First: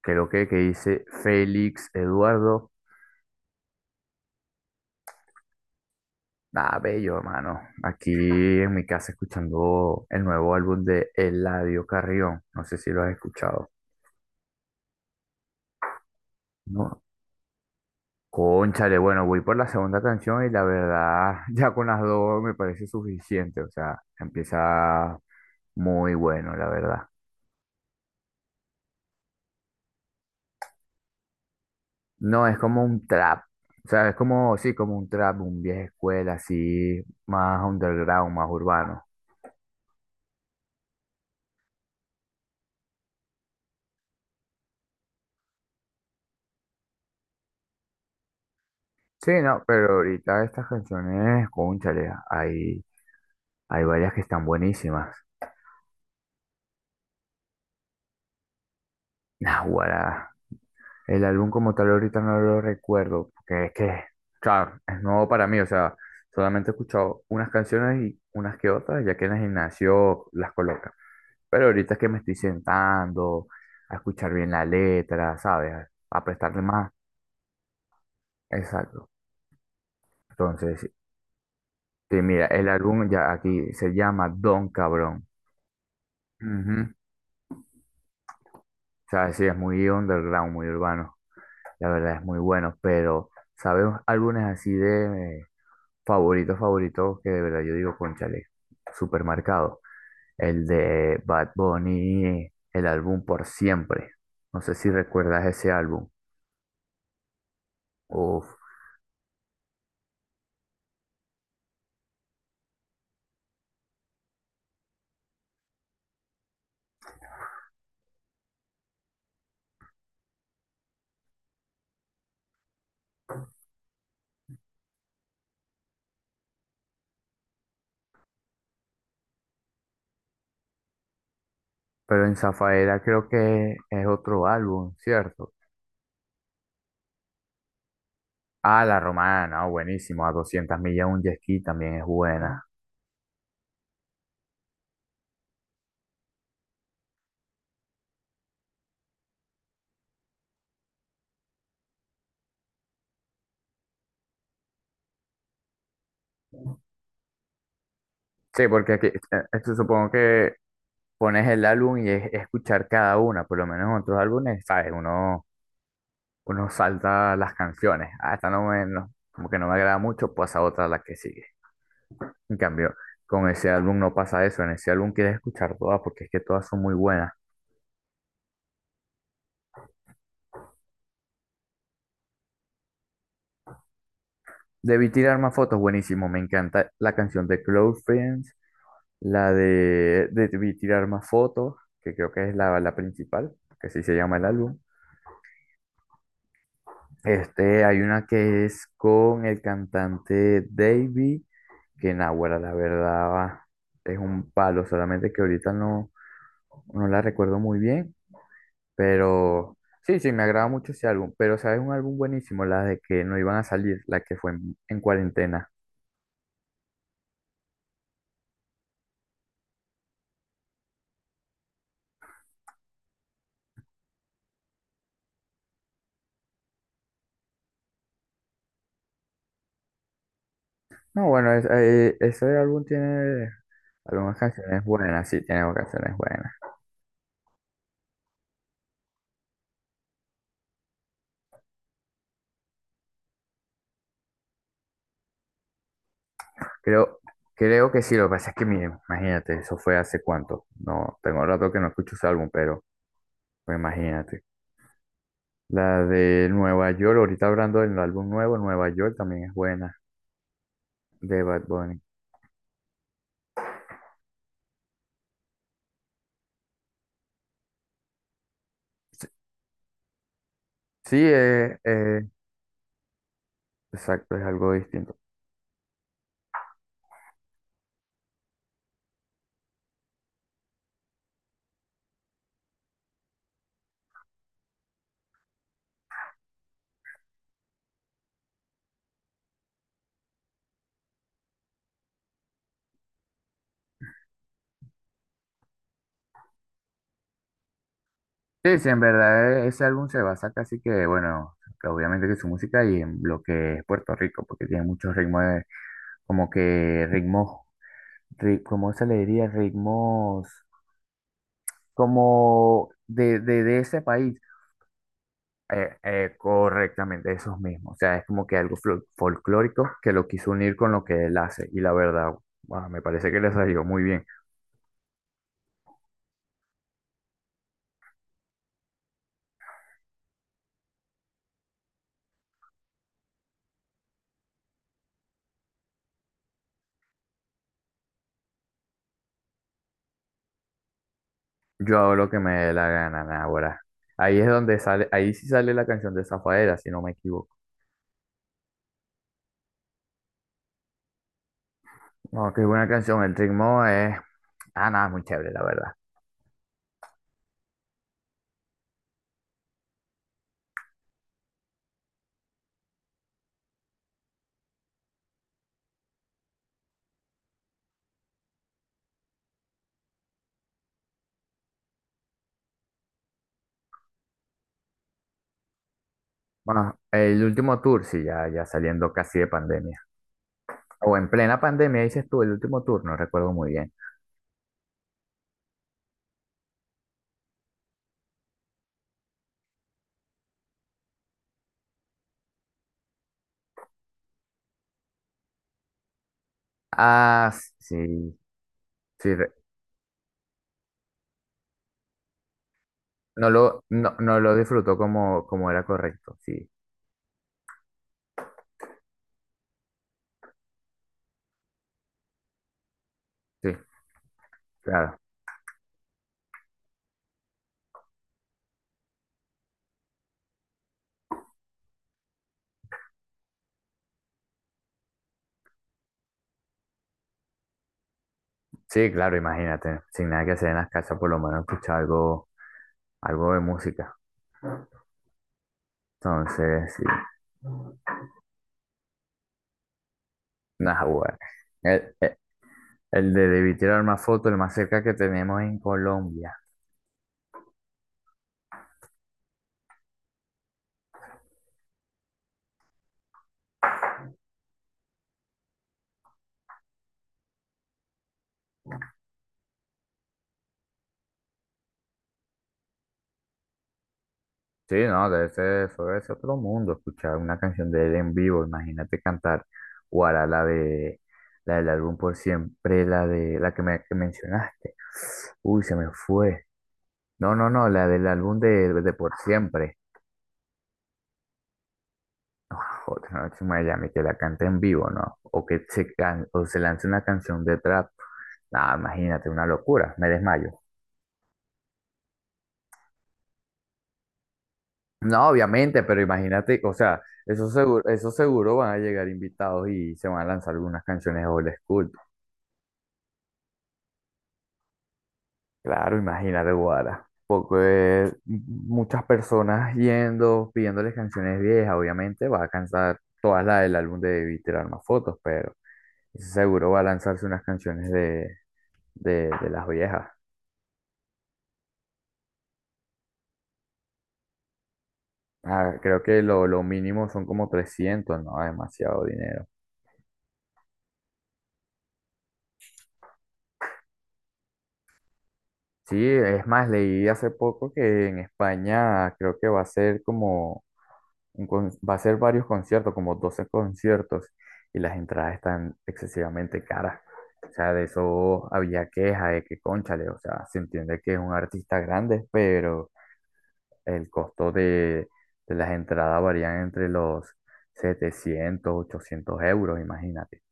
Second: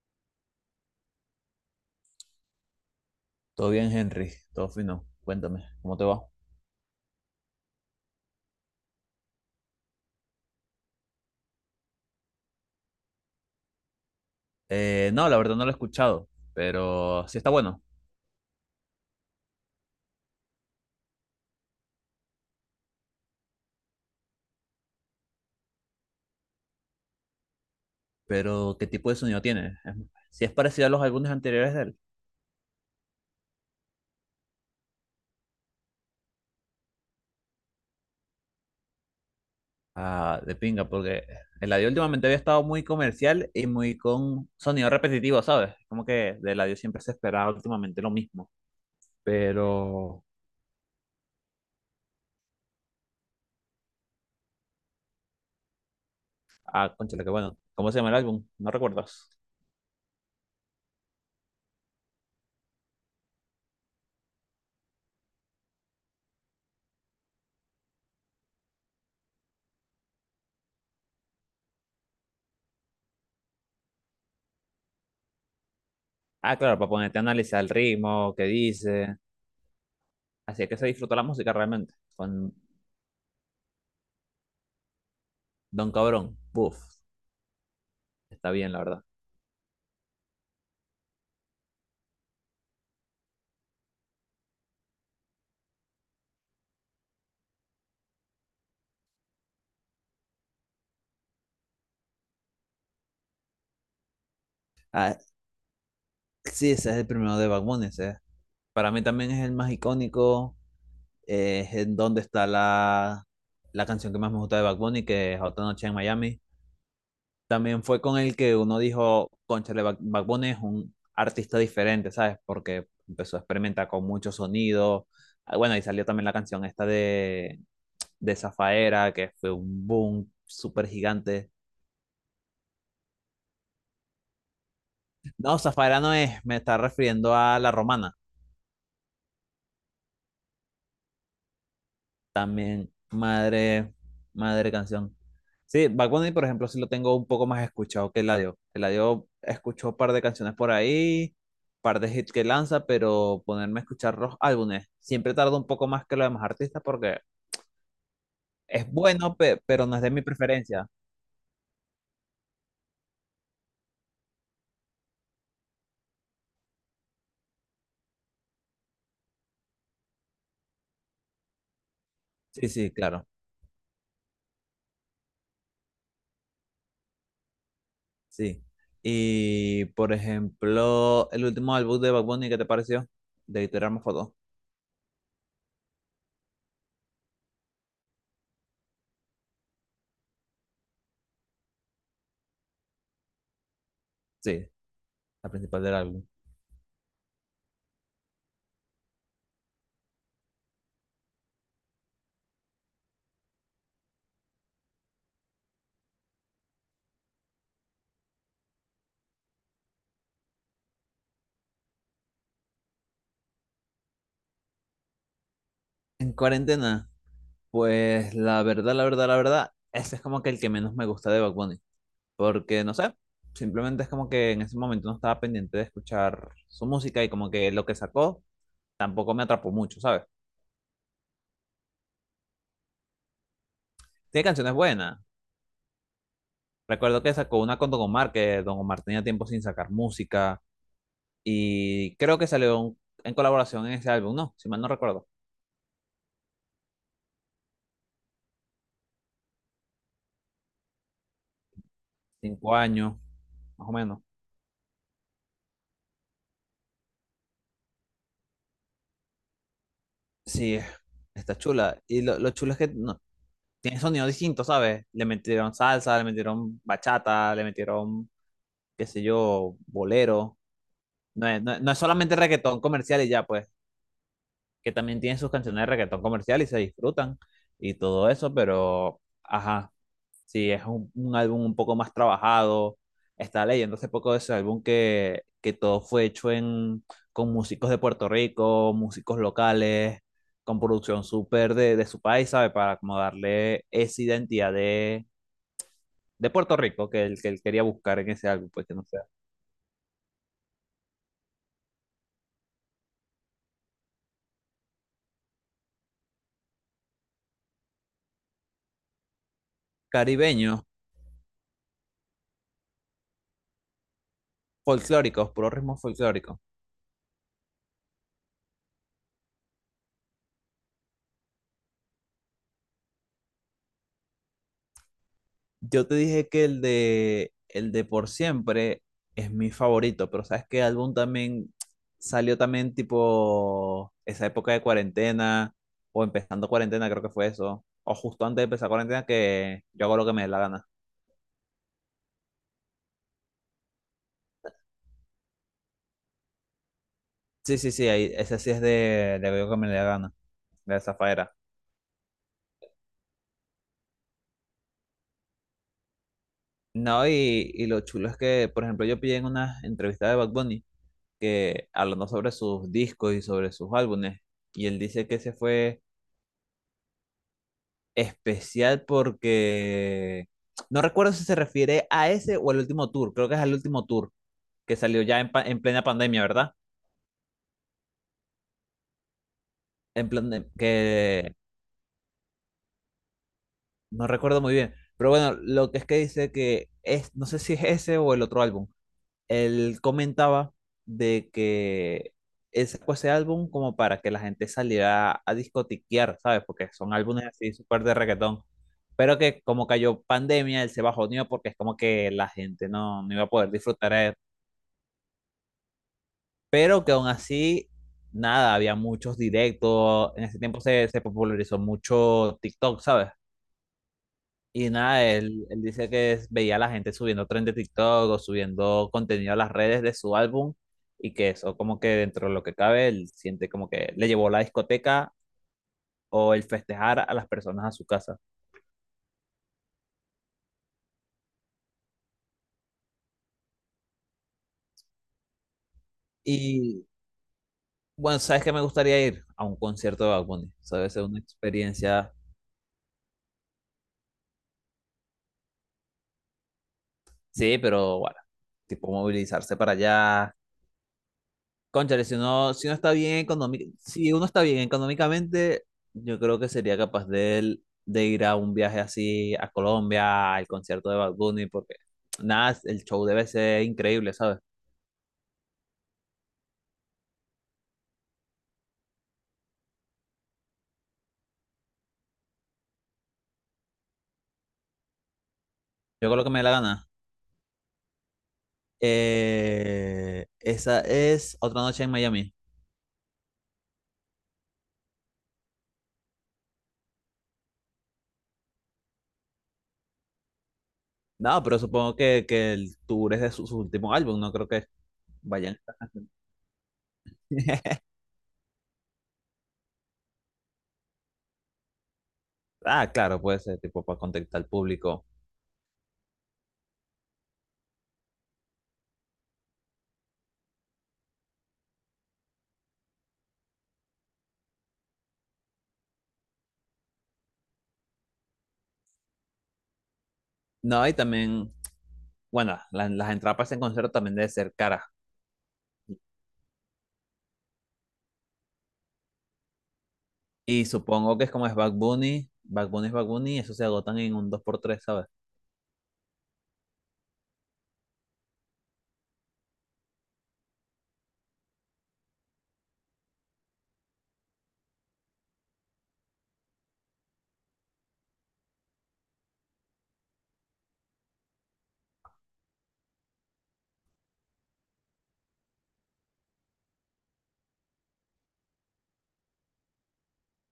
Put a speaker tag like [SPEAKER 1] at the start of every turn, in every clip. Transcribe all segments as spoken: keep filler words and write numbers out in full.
[SPEAKER 1] Creo que, que dice Félix Eduardo.
[SPEAKER 2] Todo bien, Henry, todo fino. Cuéntame, ¿cómo te va?
[SPEAKER 1] Ah, bello, hermano. Aquí en mi casa escuchando el nuevo álbum de Eladio Carrión. No sé si lo has escuchado.
[SPEAKER 2] Eh, no, la verdad no lo he escuchado,
[SPEAKER 1] No.
[SPEAKER 2] pero sí está bueno.
[SPEAKER 1] Cónchale, bueno, voy por la segunda canción y la verdad, ya con las dos me parece suficiente. O sea, empieza muy bueno, la verdad.
[SPEAKER 2] Pero, ¿qué tipo de sonido tiene? Si es parecido a los álbumes anteriores de él.
[SPEAKER 1] No, es como un trap. O sea, es como, sí, como un trap, un vieja escuela, así, más underground, más urbano.
[SPEAKER 2] Ah, de pinga, porque Eladio últimamente había estado muy comercial y muy con sonido repetitivo, ¿sabes? Como que de Eladio siempre se esperaba últimamente lo mismo.
[SPEAKER 1] Sí, no, pero
[SPEAKER 2] Pero,
[SPEAKER 1] ahorita estas canciones, cónchale, hay, hay varias que están buenísimas.
[SPEAKER 2] ah, Cónchale, qué bueno. ¿Cómo se llama el álbum? ¿No recuerdas?
[SPEAKER 1] Naguará. El álbum como tal ahorita no lo recuerdo, porque es que, claro, es nuevo para mí, o sea, solamente he escuchado unas canciones y unas que otras, ya que en el gimnasio las colocan. Pero ahorita es que me estoy sentando a escuchar bien la letra, ¿sabes? A
[SPEAKER 2] Ah,
[SPEAKER 1] prestarle
[SPEAKER 2] claro, para
[SPEAKER 1] más.
[SPEAKER 2] ponerte a analizar el ritmo, qué
[SPEAKER 1] Exacto.
[SPEAKER 2] dice. Así es que se
[SPEAKER 1] Entonces,
[SPEAKER 2] disfruta la música realmente,
[SPEAKER 1] sí, mira,
[SPEAKER 2] con
[SPEAKER 1] el álbum ya aquí se llama Don Cabrón.
[SPEAKER 2] Don Cabrón. Buf.
[SPEAKER 1] Ujú.
[SPEAKER 2] Está bien, la verdad.
[SPEAKER 1] Sabes, sí, es muy underground, muy urbano. La verdad es muy bueno, pero ¿sabes álbumes así de eh, favoritos, favoritos que de verdad yo digo, cónchale, súper marcado? El de Bad Bunny, el álbum Por Siempre. No sé si
[SPEAKER 2] Ah,
[SPEAKER 1] recuerdas ese álbum.
[SPEAKER 2] sí, ese es el primero de Bad Bunny, ese.
[SPEAKER 1] Uf,
[SPEAKER 2] Para mí también es el más icónico. Eh, es en donde está la, la canción que más me gusta de Bad Bunny, que es Otra Noche en Miami. También fue con el que uno dijo, cónchale, Bad Bad Bunny es un artista diferente, ¿sabes? Porque empezó a experimentar con muchos sonidos. Ah, bueno, y salió también la canción esta de, de Zafaera, que fue un boom súper gigante.
[SPEAKER 1] pero en Zafaera creo que es otro álbum, ¿cierto?
[SPEAKER 2] No, Zafaera no es, me está refiriendo a La Romana.
[SPEAKER 1] Ah, La Romana, oh, buenísimo. A doscientas millas un jet ski también es buena.
[SPEAKER 2] También, madre, madre canción. Sí, Bad Bunny, por ejemplo, sí lo tengo un poco más escuchado que Eladio. Eladio escuchó un par de canciones por ahí, par de hits que lanza, pero ponerme a escuchar los álbumes siempre tarda un poco más que los demás artistas porque
[SPEAKER 1] Sí,
[SPEAKER 2] es
[SPEAKER 1] porque aquí, eh,
[SPEAKER 2] bueno, pe-
[SPEAKER 1] esto
[SPEAKER 2] pero no es
[SPEAKER 1] supongo
[SPEAKER 2] de mi
[SPEAKER 1] que
[SPEAKER 2] preferencia.
[SPEAKER 1] pones el álbum y es escuchar cada una, por lo menos en otros álbumes, ¿sabes? Uno, uno salta las canciones, ah, esta no me, no- como que no me agrada mucho, pasa otra a la que sigue. En
[SPEAKER 2] Sí, sí,
[SPEAKER 1] cambio,
[SPEAKER 2] claro,
[SPEAKER 1] con ese álbum no pasa eso, en ese álbum quieres escuchar todas porque es que todas son muy buenas.
[SPEAKER 2] sí. Y, por ejemplo, el último álbum de Bad Bunny, ¿qué te pareció? De Tirarme Fotos.
[SPEAKER 1] Debí tirar más fotos, buenísimo, me encanta la canción de Close Friends, la de Debí Tirar Más Fotos, que creo que es la, la principal, que así se llama el
[SPEAKER 2] Sí,
[SPEAKER 1] álbum.
[SPEAKER 2] la principal del álbum.
[SPEAKER 1] Este, hay una que es con el cantante Davy, que Nahuara, la verdad, es un palo, solamente que ahorita no, no la recuerdo muy bien, pero sí, sí, me agrada mucho ese álbum, pero sabes, un álbum buenísimo, la de que no iban a salir, la que fue en, en cuarentena.
[SPEAKER 2] En cuarentena. Pues la verdad, la verdad, la verdad, ese es como que el que menos me gusta de Bad Bunny. Porque no sé, simplemente es como que en ese momento no estaba pendiente de escuchar su música y como que lo que sacó tampoco me atrapó mucho, ¿sabes?
[SPEAKER 1] No, bueno, es- eh, ese álbum tiene algunas
[SPEAKER 2] Tiene canciones
[SPEAKER 1] canciones
[SPEAKER 2] buenas.
[SPEAKER 1] buenas, sí, tiene canciones buenas.
[SPEAKER 2] Recuerdo que sacó una con Don Omar, que Don Omar tenía tiempo sin sacar música. Y creo que salió un- en colaboración en ese álbum, ¿no? Si mal no recuerdo.
[SPEAKER 1] Creo, creo que sí, lo que pasa es que, miren, imagínate, eso fue hace cuánto, no, tengo rato que no escucho ese álbum,
[SPEAKER 2] Cinco
[SPEAKER 1] pero...
[SPEAKER 2] años,
[SPEAKER 1] Pues
[SPEAKER 2] más o menos.
[SPEAKER 1] imagínate. La de Nueva York, ahorita hablando del álbum nuevo, Nueva York también es buena,
[SPEAKER 2] Sí,
[SPEAKER 1] de
[SPEAKER 2] está
[SPEAKER 1] Bad
[SPEAKER 2] chula.
[SPEAKER 1] Bunny.
[SPEAKER 2] Y lo, lo chulo es que no, tiene sonidos distintos, ¿sabes? Le metieron salsa, le metieron bachata, le metieron, qué sé yo, bolero.
[SPEAKER 1] Sí,
[SPEAKER 2] No es, no,
[SPEAKER 1] eh,
[SPEAKER 2] es no es
[SPEAKER 1] eh,
[SPEAKER 2] solamente reggaetón comercial y ya, pues,
[SPEAKER 1] exacto, es algo
[SPEAKER 2] que
[SPEAKER 1] distinto.
[SPEAKER 2] también tienen sus canciones de reggaetón comercial y se disfrutan y todo eso, pero, ajá, sí, es un, un álbum un poco más trabajado. Estaba leyendo hace poco de ese álbum que, que todo fue hecho en, con músicos de Puerto Rico, músicos locales, con producción súper de, de su país, ¿sabes? Para como darle esa identidad de de Puerto Rico, que él, que él quería buscar en ese álbum,
[SPEAKER 1] Sí,
[SPEAKER 2] pues
[SPEAKER 1] sí,
[SPEAKER 2] que
[SPEAKER 1] en
[SPEAKER 2] no sea.
[SPEAKER 1] verdad eh, ese álbum se basa casi que, bueno, que obviamente que su música y en lo que es Puerto Rico, porque tiene muchos ritmos, eh, como que ritmos, ri- ¿cómo se le diría? Ritmos
[SPEAKER 2] Caribeños,
[SPEAKER 1] como de, de, de ese país.
[SPEAKER 2] folclóricos, puro ritmo
[SPEAKER 1] Eh, eh,
[SPEAKER 2] folclórico.
[SPEAKER 1] correctamente, esos mismos. O sea, es como que algo fol- folclórico que lo quiso unir con lo que él hace. Y la verdad, guau, me parece que le salió muy bien.
[SPEAKER 2] Yo te dije que el de, el de Por Siempre es mi favorito, pero ¿sabes qué álbum también salió también tipo esa época de cuarentena o empezando cuarentena, creo que fue eso, o justo antes de empezar cuarentena que yo hago lo que me dé la gana.
[SPEAKER 1] Yo hago lo que me dé la gana, ahora. Ahí es donde sale, ahí sí sale la canción de Zafaera, si no me equivoco.
[SPEAKER 2] Sí, sí, sí, ahí, ese sí es de, de lo que me dé la gana, de esa faera.
[SPEAKER 1] No, qué buena canción. El ritmo es, ah, nada, es muy chévere, la verdad.
[SPEAKER 2] No, y, y lo chulo es que, por ejemplo, yo pillé en una entrevista de Bad Bunny que hablando sobre sus discos y sobre sus álbumes, y él dice que ese fue especial porque no recuerdo si se refiere a ese o al último tour, creo que es al último tour que salió ya en, pa- en plena pandemia, ¿verdad?
[SPEAKER 1] Bueno, el último tour, sí, ya, ya saliendo casi de pandemia.
[SPEAKER 2] En plan
[SPEAKER 1] O en
[SPEAKER 2] que
[SPEAKER 1] plena pandemia, dices tú, el último tour, no recuerdo muy bien.
[SPEAKER 2] no recuerdo muy bien, pero bueno, lo que es que dice que es, no sé si es ese o el otro álbum él comentaba de que él sacó ese álbum como para que la gente saliera a discotiquear, ¿sabes? Porque son álbumes
[SPEAKER 1] Ah,
[SPEAKER 2] así súper de
[SPEAKER 1] sí,
[SPEAKER 2] reggaetón.
[SPEAKER 1] sí.
[SPEAKER 2] Pero que como cayó pandemia, él se bajoneó porque es como que la gente no, no iba a
[SPEAKER 1] No
[SPEAKER 2] poder
[SPEAKER 1] lo,
[SPEAKER 2] disfrutar.
[SPEAKER 1] no,
[SPEAKER 2] eh.
[SPEAKER 1] no lo disfrutó como, como era correcto, sí,
[SPEAKER 2] Pero que aún así, nada, había muchos directos. En ese tiempo se, se popularizó mucho TikTok, ¿sabes?
[SPEAKER 1] sí,
[SPEAKER 2] Y
[SPEAKER 1] claro.
[SPEAKER 2] nada, él, él dice que es- veía a la gente subiendo trend de TikTok o subiendo contenido a las redes de su álbum y que eso como que dentro de lo que cabe, él siente como que le llevó la discoteca o el festejar a las personas a su casa.
[SPEAKER 1] Sí, claro, imagínate, sin nada que hacer en las casas, por lo menos escuchar algo, algo de música. Entonces, sí,
[SPEAKER 2] Y bueno, ¿sabes qué me gustaría ir? A un concierto de Bad Bunny. Eso
[SPEAKER 1] nah
[SPEAKER 2] debe ser
[SPEAKER 1] bueno.
[SPEAKER 2] una
[SPEAKER 1] El,
[SPEAKER 2] experiencia,
[SPEAKER 1] el, el de Debí Tirar Más Fotos, el más cerca que tenemos en Colombia.
[SPEAKER 2] sí, pero bueno, tipo movilizarse para allá. Cónchale, si uno, si uno está bien económic- si uno está bien económicamente, yo creo que sería capaz de, él- de ir a un viaje así a Colombia, al concierto de Bad Bunny, porque nada, el show debe ser increíble, ¿sabes?
[SPEAKER 1] Sí, no, de ese, fue ese otro mundo, escuchar una canción de él en vivo, imagínate cantar Guara, la de, la del álbum Por Siempre, la de, la que me que mencionaste. Uy, se me
[SPEAKER 2] Yo creo que me dé
[SPEAKER 1] fue.
[SPEAKER 2] la gana.
[SPEAKER 1] No, no, no, la del álbum de, de Por Siempre.
[SPEAKER 2] Eh, esa es Otra Noche en Miami.
[SPEAKER 1] No, Otra Noche en Miami, que la cante en vivo, ¿no? O que se, can- o se lance una canción de trap. Ah, imagínate, una locura, me desmayo.
[SPEAKER 2] No, pero supongo que, que el tour es de su, su último álbum, no creo que
[SPEAKER 1] No,
[SPEAKER 2] vayan estas
[SPEAKER 1] obviamente, pero
[SPEAKER 2] canciones.
[SPEAKER 1] imagínate, o sea, eso seguro, eso seguro van a llegar invitados y se van a lanzar algunas canciones old school.
[SPEAKER 2] Ah, claro, puede ser tipo para contactar al público.
[SPEAKER 1] Claro, imagínate, Guara. Porque eh, muchas personas yendo, pidiéndoles canciones viejas, obviamente va a cansar todas las del álbum de y tirar más fotos, pero. Seguro va a lanzarse unas canciones de, de, de las viejas.
[SPEAKER 2] No, y también, bueno, la- las entradas para ese concierto también debe ser caras.
[SPEAKER 1] Ah, creo que lo, lo mínimo son como trescientos, no, demasiado dinero.
[SPEAKER 2] Y supongo que es como es Bad Bunny, Bad Bunny es Bad Bunny, eso se agotan en un dos por tres, sabes.
[SPEAKER 1] Sí, es más, leí hace poco que en España creo que va a ser como, un con- va a ser varios conciertos, como doce conciertos, y las entradas están excesivamente caras. O sea, de eso había queja de que, cónchale, o sea, se entiende que es un artista grande, pero el costo de, de las entradas varían entre los setecientos ochocientos euros, imagínate.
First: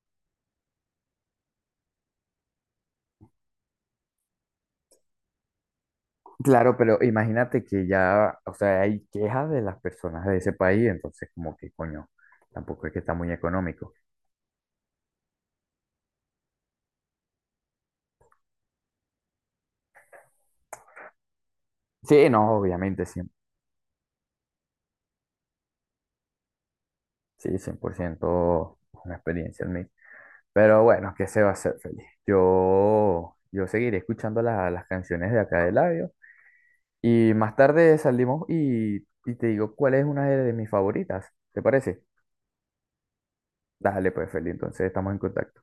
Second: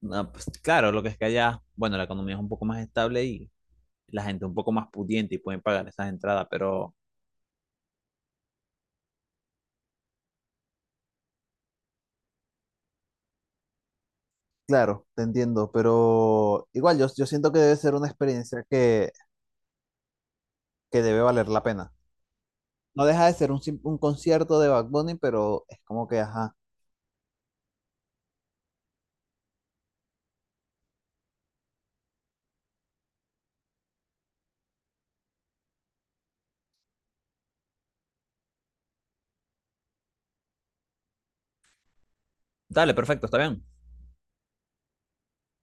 [SPEAKER 2] No, pues, claro, lo que es que allá, bueno, la economía es un poco más estable y la gente un poco más pudiente y pueden pagar esas entradas,
[SPEAKER 1] Claro,
[SPEAKER 2] pero
[SPEAKER 1] pero imagínate que ya, o sea, hay quejas de las personas de ese país, entonces como que coño, tampoco es que está muy económico.
[SPEAKER 2] claro, te entiendo, pero igual yo, yo siento que debe ser una experiencia que, que debe valer la pena.
[SPEAKER 1] Sí, no, obviamente,
[SPEAKER 2] No
[SPEAKER 1] sí,
[SPEAKER 2] deja de ser un, sim- un concierto de Bad Bunny, pero es como que, ajá,
[SPEAKER 1] sí, cien por ciento una experiencia en mí. Pero bueno, que se va a hacer, feliz? Yo, yo seguiré escuchando la- las canciones de acá de Labio y más tarde salimos y, y te digo cuál es una de, de mis favoritas, ¿te parece?
[SPEAKER 2] dale, perfecto, está bien.
[SPEAKER 1] Dale, pues, Feli, entonces estamos en contacto.